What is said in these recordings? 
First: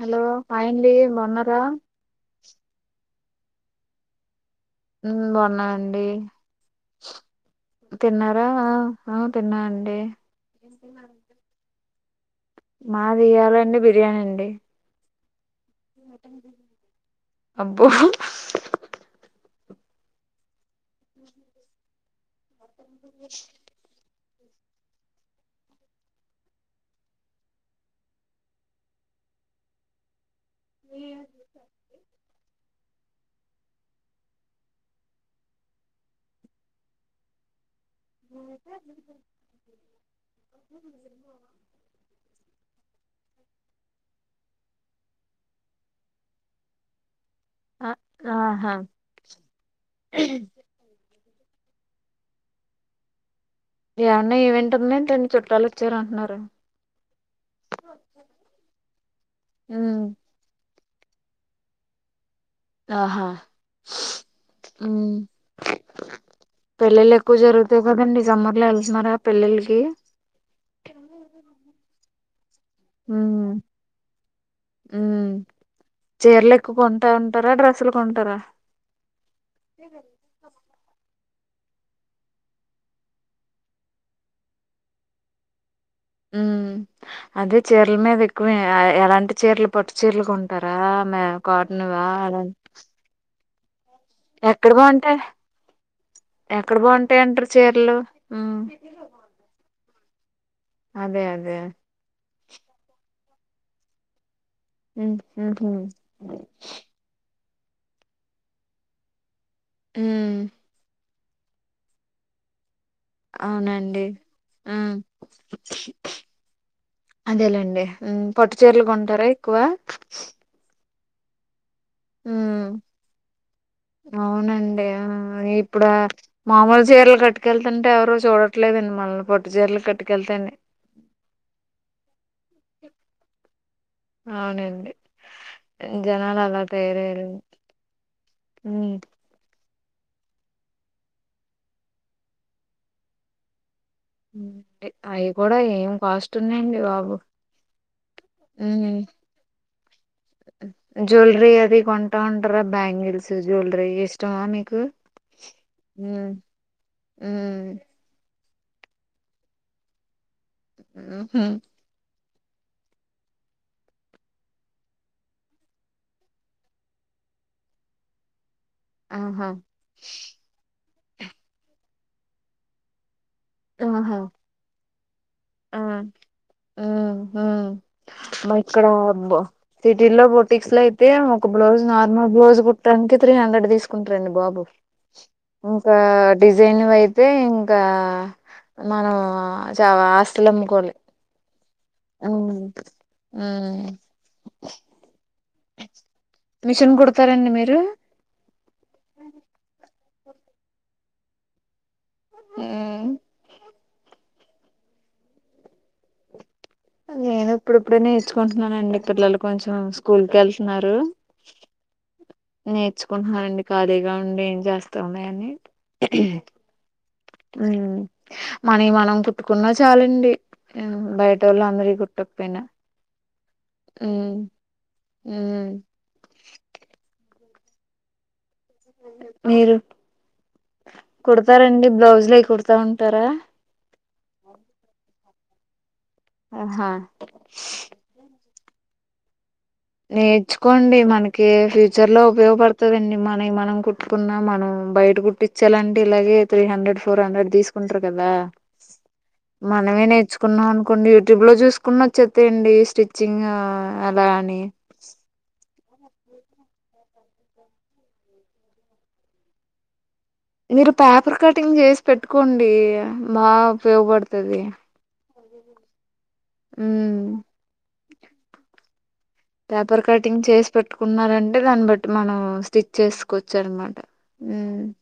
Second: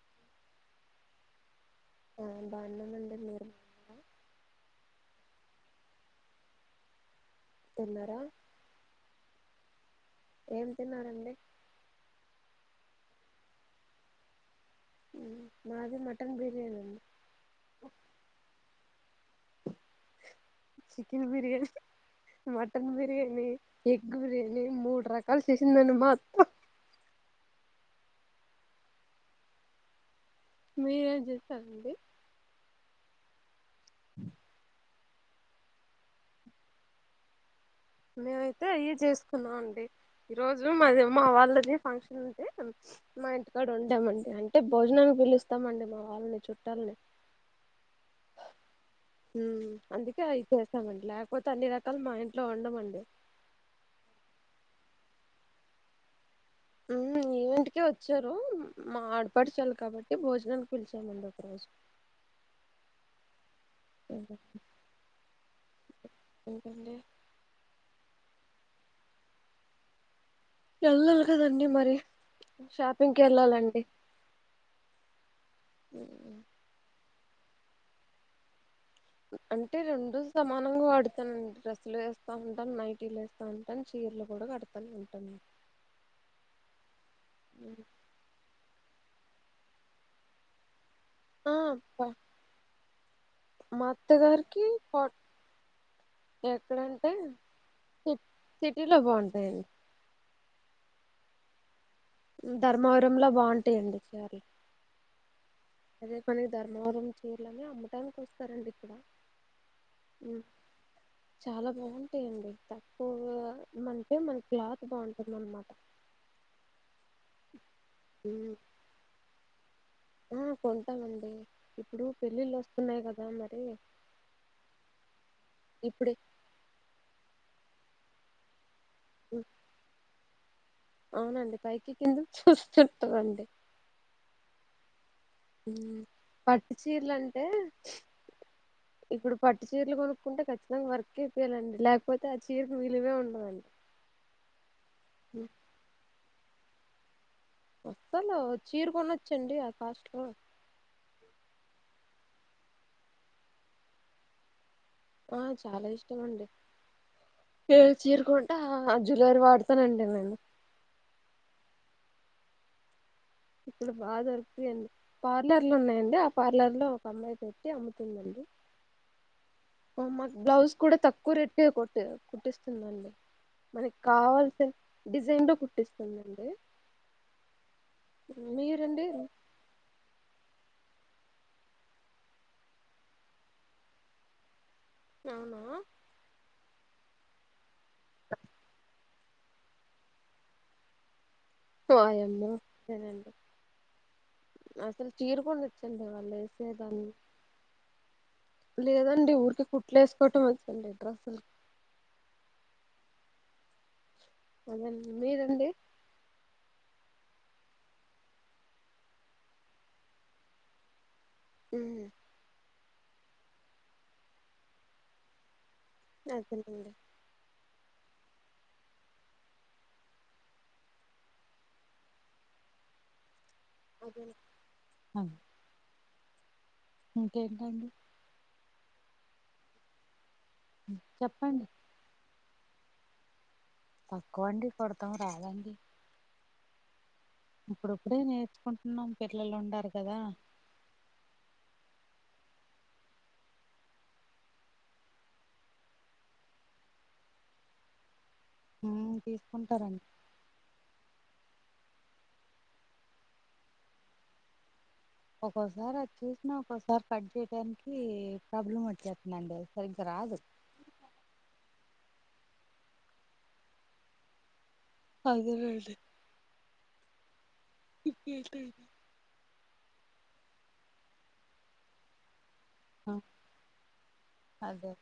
Hello hi అండి బాగున్నారా మేము బాగున్నం అండి మీరు ఉ బాగున్నండి తిన్నారా ఆ ఆ తిన్న అండి ఏం తిన్నారండి మాది ఇయ్యాల అండి బిర్యానీ అండి ఉ అబ్బో chicken biryani, mutton biryani, egg biryani మూడు ర కాల్ చేసింది అండి మా అత్త మీరేం చేసారండి [unintelligible] మేమయితే అవి చేసుకున్నాం అండి ఈ రోజు మాది మా వాళ్ళది ఫంక్షన్ ఉంటే మా ఇంటికాడ వండామండి అంటే భోజనానికి పిలుస్తామండి మా వాళ్ళని చుట్టాలని ఆ ఆహా ఉ అందుకే ఐయి చేసామండి లేకపో తే అన్ని రకాలు మా ఇంట్లో వండ మండి ఏమన్నా ఈవెంట్ ఉందేంటి చుట్టాలు అ చ్చారు అంటున్నారు. ఉ ఈవెంటికే వచ్చారు మా ఆడపడుచోళ్లు ఉమ్ కాబట్టి భోజనానికి పిలిచామండి ఒక రోజు ఆహా ఉ ఇంకండి పెళ్లిళ్లు ఎక్కువ జరుగుతాయి కదండి సమ్మర్ లో వెళ్తున్నారా పెళ్ళిలకి వెళ్ళాలి కాదాఅండి మరి ఉ షాపింగ్కి వెళ్ళాలండి ఉ చీరలు ఎకో కోన్ కొంటా ఉంటారా డ్రెస్లు కొంటారా అంటే రెండు సమానంగా వాడుత్ తం డ్రెస్సులు వేస్తా ఉంటాం నైటీలు వేస్తా ఉంటాం చీరలు కూడా కడతానే ఉంటాం ఉ అదే చీరల మీద ఎక్కువ అ ఎలాంటి చీరలు పట్టు చీరలు కొంటారా మె ఆ కాటన్వా ప- అలా మా అత్తగారికి ఎక్కడ కా బాగుంటాయి ఎక్కడ ఎక్కడంటే బాగుంటాయి అంటారు చీరలు సి ఉమ్ సిటీలో బాగుంటాయ్ అండ్ అదే అదే ధర్మవరం లో బాగుంటాయండి సారీ ఉ ఉహు ఇట్లనే అమ్మటానికి వస్తారండి ఇక్కడ ఆ ఉమ్ చాలా బాగుంటాయండి అవునా అండి అంటే మన క్లాత్ మ్ బాగుంటుంది అనమాట అదేలేండి పట్టు మ్ చీరలు కొంటారా ఎక్కువ ఆ కొంటామండి ఇప్పుడు పెళ్ళిళ్ళు వస్తున్నాయి కదా మరి అవునండీ ఆ ఇప్పుడు ఇప్పుడే ఆమామూలు చీరలు కట్ ట్కెళ్తుంటే ఎవరు చూడట్లేదండి మనల్ని ఉమ్, పట్టు చీరలు కట్టుకెల్తేనే అవునండి పైకి కిందక్ చూస్తుంటరండి అవునండి హుమ్మ్ జనాలు అలా పట్టు చీరలు తయారయ్యారు అంటే ఉమ్ ఇప్పుడు పట్ ట్ చీరలు కొనుక్కుంటే ఖచ్చితంగా వర్క్ ఏపీయలండి లేకపోతే ఆ చీరకు విలువే ఉండదండి మ్ ఏ అయ్యి ఉమ్, కూడా ఏం కాస్ట్ ఉన్నాయండి బాబు వస్తలో చీర ఉమ్ కొనొచ్చండి ఆ కాస్ట్ లో టాండర బ్యాంగిల్స్ జ్యువెలరీ ఇష్టమా మీకు ఆ చాలా ఇష్టం ఉమ్ అండి ఉమ్ ఏ చీర కొన్ ఆ జ్యూవెలరీ వాడుతానండి నేను మ్ హు ఇక్కడ బాగా దొరుకుతాయండి పార్లర్లు ఉన్నాయండి ఆ పార్లర్ లో ఒక అమ్మాయి పెట్టి అమ్ముతుందండి ఆహా మ మాక్ బ్లౌజ్ కూడా తక్కువ రెట్ కే కుట్టి కుట్టిస్తుందండి మనకి ఆహా కావాల్సిన్ ఆ మ్ హు మా ఇక్కడ మీరండి బా సిటీల్లో బొ టిక్స్ లైతే ఒక బ్లౌజ్ నార్మల్ బ్లౌజ్ కుట్టడానికి త్రీ హండ్రెడ్ తీసుకుంటారండి బాబు అవునా ఇంకా డిజ్ జన్వయితే ఇంకా మనం ఆ చా ఆస్తులమ్ముకోవాలి వాయమ్మో సరే అండి అసలు చీరు కొని మిషన్ వాళ్లేసేదన్ని కుడతారండి మీరు లేదండి ఊరికే కుట్ ట్లేసుకోవటం వచ్చండి డ్రస్సులు మ్మ్ అదండి మీరండి నేను ఇప్పుడిప్పుడే నేర్చుకుంటున్నానండి పిల్లలు కొంచెం స్కూల్ కేళ్తున్నారు ఉమ్, నేర్చుకుంట్నాండి ఖాళీగా ఉండి ఏం చేస్తాం లే అని అదే నండి మ్ మనయ్ మనం కుట్టుకున్నా చాలండి బయటోళ్ళు ఆ అందరియి కుట్టకపోయి న అదే మ్ మ్ ఇంకేంటండి మీరు చెప్పండి కుడతారండి బ్లౌజ్లులై కుడతా ఉంటారా తక్కువండి కుడతాం రాదండి ఆహా ఇప్పుడుప్పుడే నేర్చుకుంటున్నాం పిల్లలున్ నేర్చుకోండి మనకీ ఫ్యూచర్ లో ఉపయోగపడుతదండి మనై మనం కుట్టుకున్నా మనం బయట కుట్టిచ్చాలంటే ఇలాగే three hundred four hundred తీసుకుంటారు కదా ఉమ్, తీసుకుంటారండి మనమే నేర్చుకున్నాం అనుకోండి ట్యూబ్ లో చూసుకున్న వచ్చేతయండి స్టిచ్చింగ్ ఆ ఎలా అని ఒక్కోసారి అది చూసినా ఒక్కోసారి కట్ చేయడానికి ప్రాబ్లం వచ్చేత్తుందండి సరిగ్గా రాదు మీరు పేపర్ కటింగ్ చేసి పెట్టుకోండీ బా ఉపయోగపడుతది అదేనండి మ్ ఇంకేంటండీ పేపర్ కటింగ్ చేసి పెట్టుకున్నారంటే దాన్ని బట్టి మనం స్టిచ్ ఆ, చేసుకొచ్చు అనమాట అదే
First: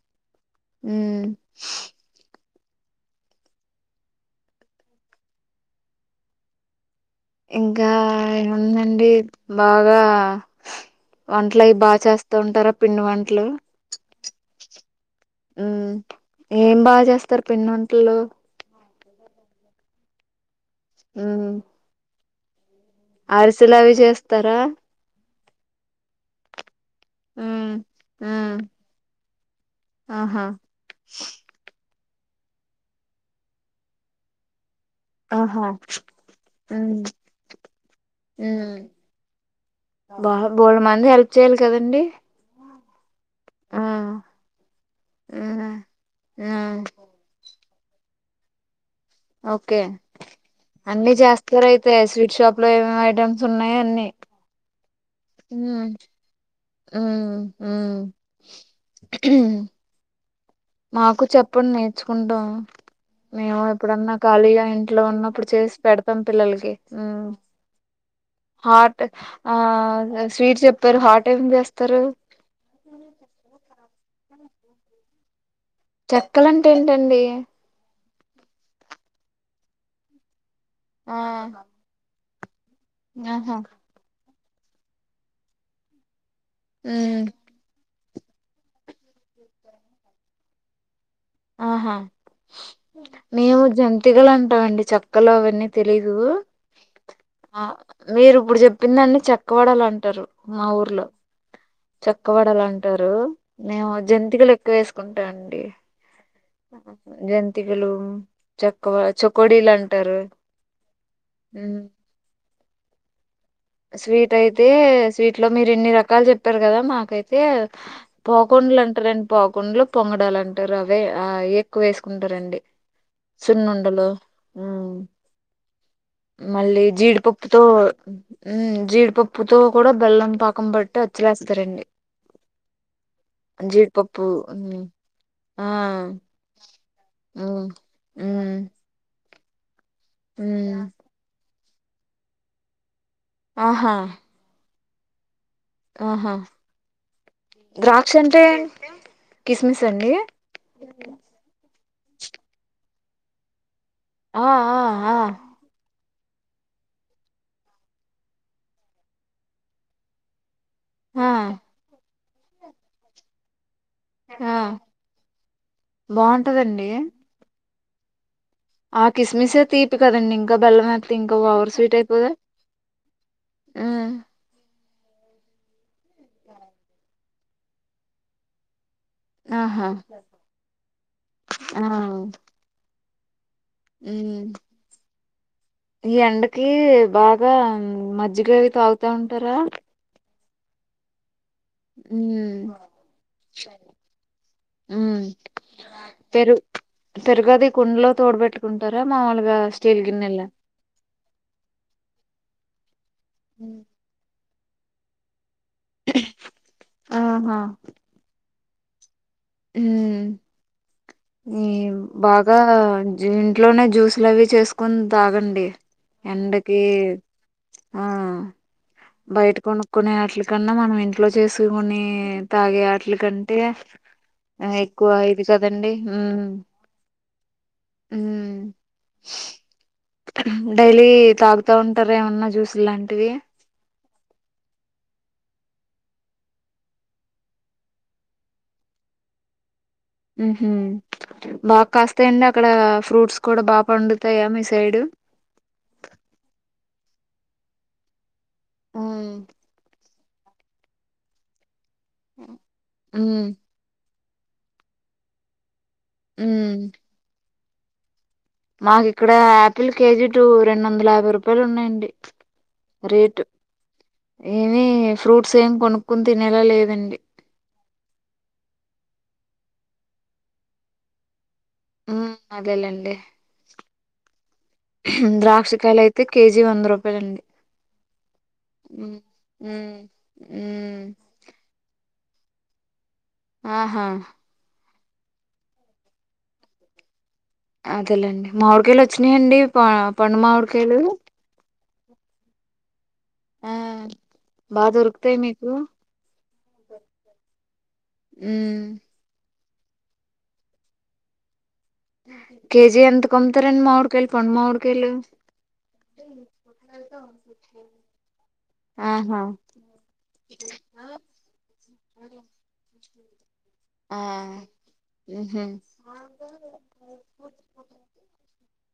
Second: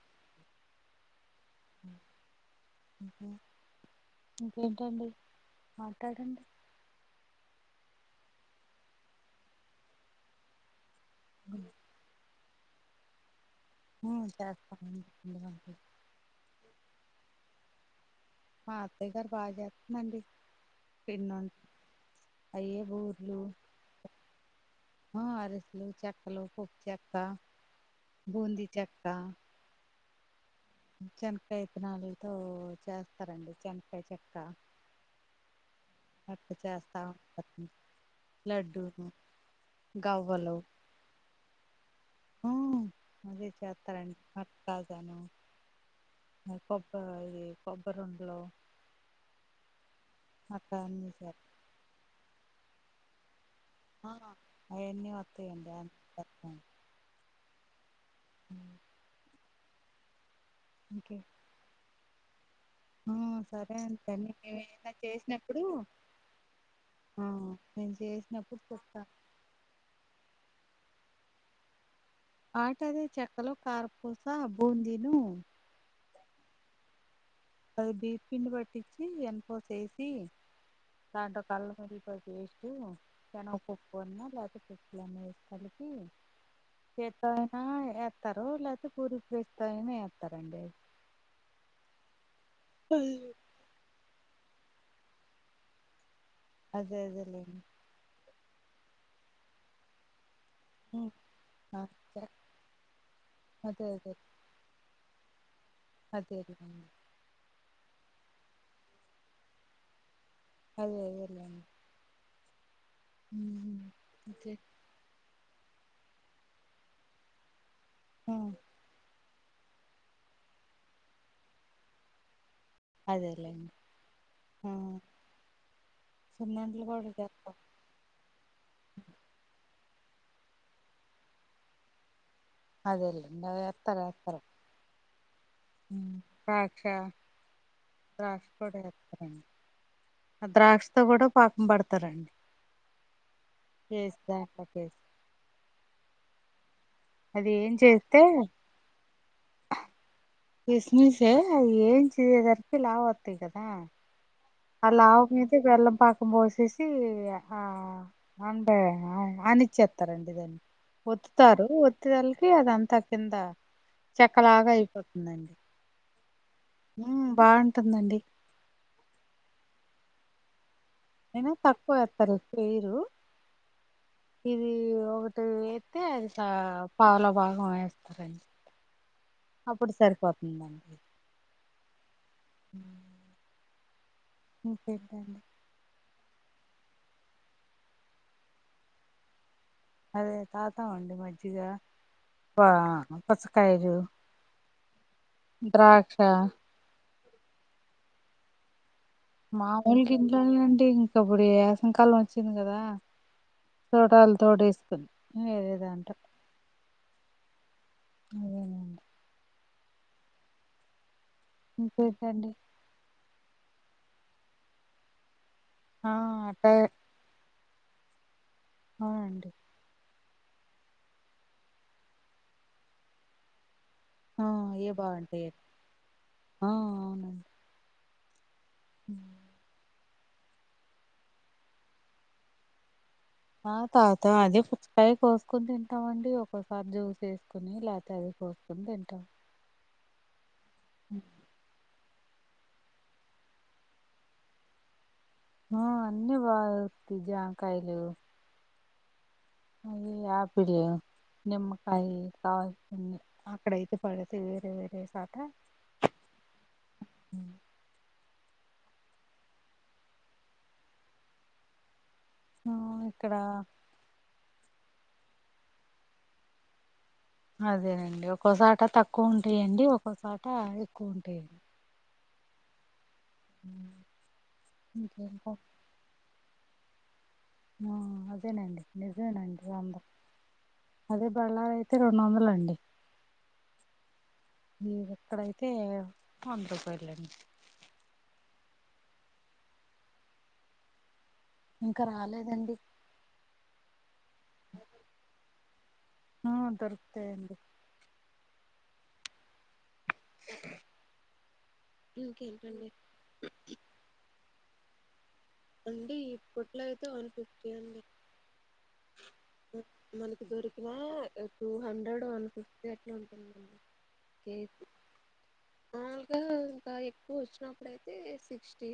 ఇకేంటండి మాటడండి ఇంకాఎమ్ ఉందండి బాగా వంట్లు అవి బాగా చేస్తా ఉంటారా పిండి వంటలు మ్ చేస్తా ఉమ్ ఏం బాగా చేస్తారు పిండి వంటల్లో మా అత్తయ్య గారు బాగా చేస్తుందండి పిండి వంటలు అయ్యే బూర్లు అరిసలు అవి చేస్తారా ఆ, అరిసెలు చెక్కలు పప్పు చెక్క ఉమ్ ఉమ్ బూంది చెక్క ఆహా శనకాయత్తినాలతో చేస్తారండి శనకాయ చెక్క ఆహా అట్ ఉమ్ చేస్తాము ఉమ్ లడ్డూ బా బోళ మంది హెల్ప్ చేయాలి కదండి నేను ఆ చేస్తానండి మా అత్త కలుస్తారండి ఆ ఆ కొబ్బరి కొబ్బరి ఉండలు ఓకే అన్ని చేస్తా చేస్తారయితే స్వీట్ షాప్ లో ఎమ్ ఎమ్ ఐటమ్ ఉన్నాయి అన్నీ ఇన్ని అత్తయ్య చేస్తారండి మ్ ఇంకే మాకు చెప్పండి నేర్చుకుంటాం ఆ మేము సరే అండి ఎప్పుడన్నా అన్నీ మేము ఖాళీగా ఏమైనా ఇంట్లో ఉన్నప్పుడు చేసినప్పుడు చేసి పెడతాం పిల్లలకి ఆ నేను చేసినప్పుడు హాట్ చెప్తాను ఆ స్వీట్ చెప్పారు హాట్ ఏం చేస్తారు హాట్ అదే చెక్కలు కార్పూస బూందిను చెక్కలు అంటే ఏంటండి బియ్యం పిండి పట్టించి ఎనపోసేసి ఆ దాంట్లో కి అల్లం ఎల్లిపాయ పెస్ట్ ఆహా శనగపప్పు అన్నా లేకపోతే పప్పులన్నీ కలిపి మ్మ్ చేత్తో నా ఎలా ఎత్తారు లేకపోతే పూరి ప్రెస్ తో అయినా వేస్తారండి ఆహా మేము జంతికలు అంటామండి చక్కలు అవన్నీ తెలీదు అదే అదే లే ఆ మీరు ఇప్పుడు చెప్పిందాన్ని చెక్క వడలు అంటారు మా ఊర్లో ఉమ్ ఆ, సరే. చక్కవడలు అంటారు అదే మేము అదే జంతికలు ఎక్కువ వేసుకు కుంటాండి అదేలేండి జంతి లు చక్క చకోడీలు అంటారు అదే అదే ఉమ్, స్వీట్ అంతే అయితే స్వీట్ లో మీరు ఇన్ని రకాలు చెప్పారు కదా మాకైతే ఆ పోకుండలు అంటారండి పోకుండాలు పొంగడాలు అంటారు అవే ఆ ఎక్కువ వేసుకుంటారండి అదేలేండి సన్నండలు ఆ మ్ మళ్ళీ సున్నుండలు కూడా చేత్తాం జీడిపప్పుతో జీడిపప్పుతో కూడా బెల్లం పాకం బట్టి అచ్చులేస్తారండి అదేలే నువ్వు ఎత్తావా జీడిపప్పు అందరూ హ్మ్ ఆ ద్రాక్ష హ్మ్ ద్రాక్ష హ్మ్ పండ్లుఇస్తారు ఆ హ్మ్ ద్రాక్షతో కూడా పాకం పడతారండి ఆహా చే బస్ ఆహా ఏం ద్రాక్ష చేస్తే అంటే కిస్మిస్ అండి కిస్మిసే అది ఏం చేయేదరికి లావు అవుతివి కదా ఆ లావు మీది వెల్ళం పా కుం పోసేసి ఆ అంటే ఆనిచ్చేత్తారండి దాన్ని ఆ ఒత్తుత్తారు ఒత్తేదాల్కి అదంతా కింద ఆ చెక్కలాగా అయిపోతుందండి బాగుంటదండి ఉమ్ బావుంటుందండి ఆ కిస్మిస్ ఏ తీపి కదండి ఇంకా బెల్లమే ఐనా తక్కువేత్తారు ఎక్కువేయరు హ్మ్ ఇది ఒకటి ఏత్తే అది పావలా భాగం వేస్తారం ఆహా అప్పుడు సరిపోతుంది మనకి ఆ హ్మ్ ఇంకేటిదండి ఈ ఎండకి బాగా ఉమ్ మజ్జిగ అవి తాగుతా ఉంటారా అదే తాగుతామండి మజ్జిగ హ్మ్ వా పుచ్చకాయలు ఉమ్ ద్రాక్ష పెరు పెరుగది కుండలో తోడుబెట్టుకుం మాములుగా ఇంట్లోనే ఉంటే ఇంకప్పుడు ఏసంకాలం వచ్చింది కదా తోటాల్ తోడేస్త్ ఆహా ఆ ఈ ఇంకేంటండి బాగా ఇంట్లోనే జ్యూస్లవి చేసుకుని తాగండి ఆ అట్టే ఎండకి ఆ అవునండి బయట కొనుక్కునే కన్నా మనం ఇంట్లో చేసుకుని తాగే ఆటల కంటే ఆ ఏ ఎక్కువ ఇది బాగుంటాయి కదండి హుమ్ ఆ అవునండి హుమ్ డైలీ తాగుతా ఉంటార ఏమన్నా జ్యూస్ లాంటివి ఆ తాగుతా అది పుచ్చకాయ కోసుకొని తింటామండి ఒక్కోసారి జ్యూస్ వేసుకుని లేకపోతే అది కోసుకుని తింటాం హుమ్ హూ బాగ్ కాస్త్ యండి అక్కడ ఫ్రూట్స్ కూడా బాగా పండుతాయా మీ సైడు ఆ అన్ని బాగ్ కాతయ్ జామ్ కాయలు హుమ్ అయి ఆపిల్ నిమ్మకాయ కావలసిన వన్ని ఉమ్ అక్కడయితే పడతీ వేరే వేరే సాట హుమ్ మాకు ఇక్కడ ఆపిల్ కేజీ టు రెండు వందల యాభై రూపాయలు ఉన్నాయండి ఆ ఇక్కడ ఏవి ఫ్రూట్స్ ఏమి కొనుకుని తినేలా లేదండి అదేనండి ఒక్కోసాట తక్కువ ఉంటాయండి ఒక్కోసాట ఎక్కువ ఉంటాయండి ఉమ్ అదేలేండి ఇంకేంటో ద్రాక్షకాయలు అయితే కే జీ వంద రూ ఆ అదేనండి ఉమ్ నిజమేనండి వంద ఉమ్ ఉమ్ అదే గల ఐతే రె డొందలండి ఆహా మీకు ఇక్కడైతే వంద రూపాయలండి అదేలేండి మావిడికాయలు వచ్చినయండి ప పండు మామిడికాయలు ఇంకా రాలేదండి ఆ బా దొరుకుతాయి మీకు ఆ దొరుకుతాయండి ఊ కే ఇంకేంటండి జీ ఎంతకు అమ్ముతారండి మామిడికాయలు పండు మామిడికాయలు అండి ఇప్పట్లో అయితే వన్ ఫిఫ్టీ అండి ఆహా మనకి దొరికినా టూ హండ్రెడ్ వన్ ఫిఫ్టీ ఉంట ఉడి ఆ ఉహు మాముూలుగా ఇంకా ఎక్కువ వచ్చినప్పుడుయితే సిక్స్టీ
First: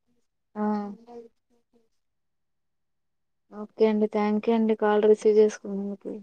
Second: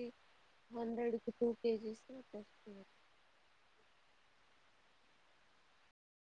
ఆ హంద్రెడ్ క టూ కేజీస్ నాకు వస్తు ఓకే అండి థ్యాంక్ యూ అండి కాల్ రిసీవ్ చేసుకుా మీ ప్లీజ్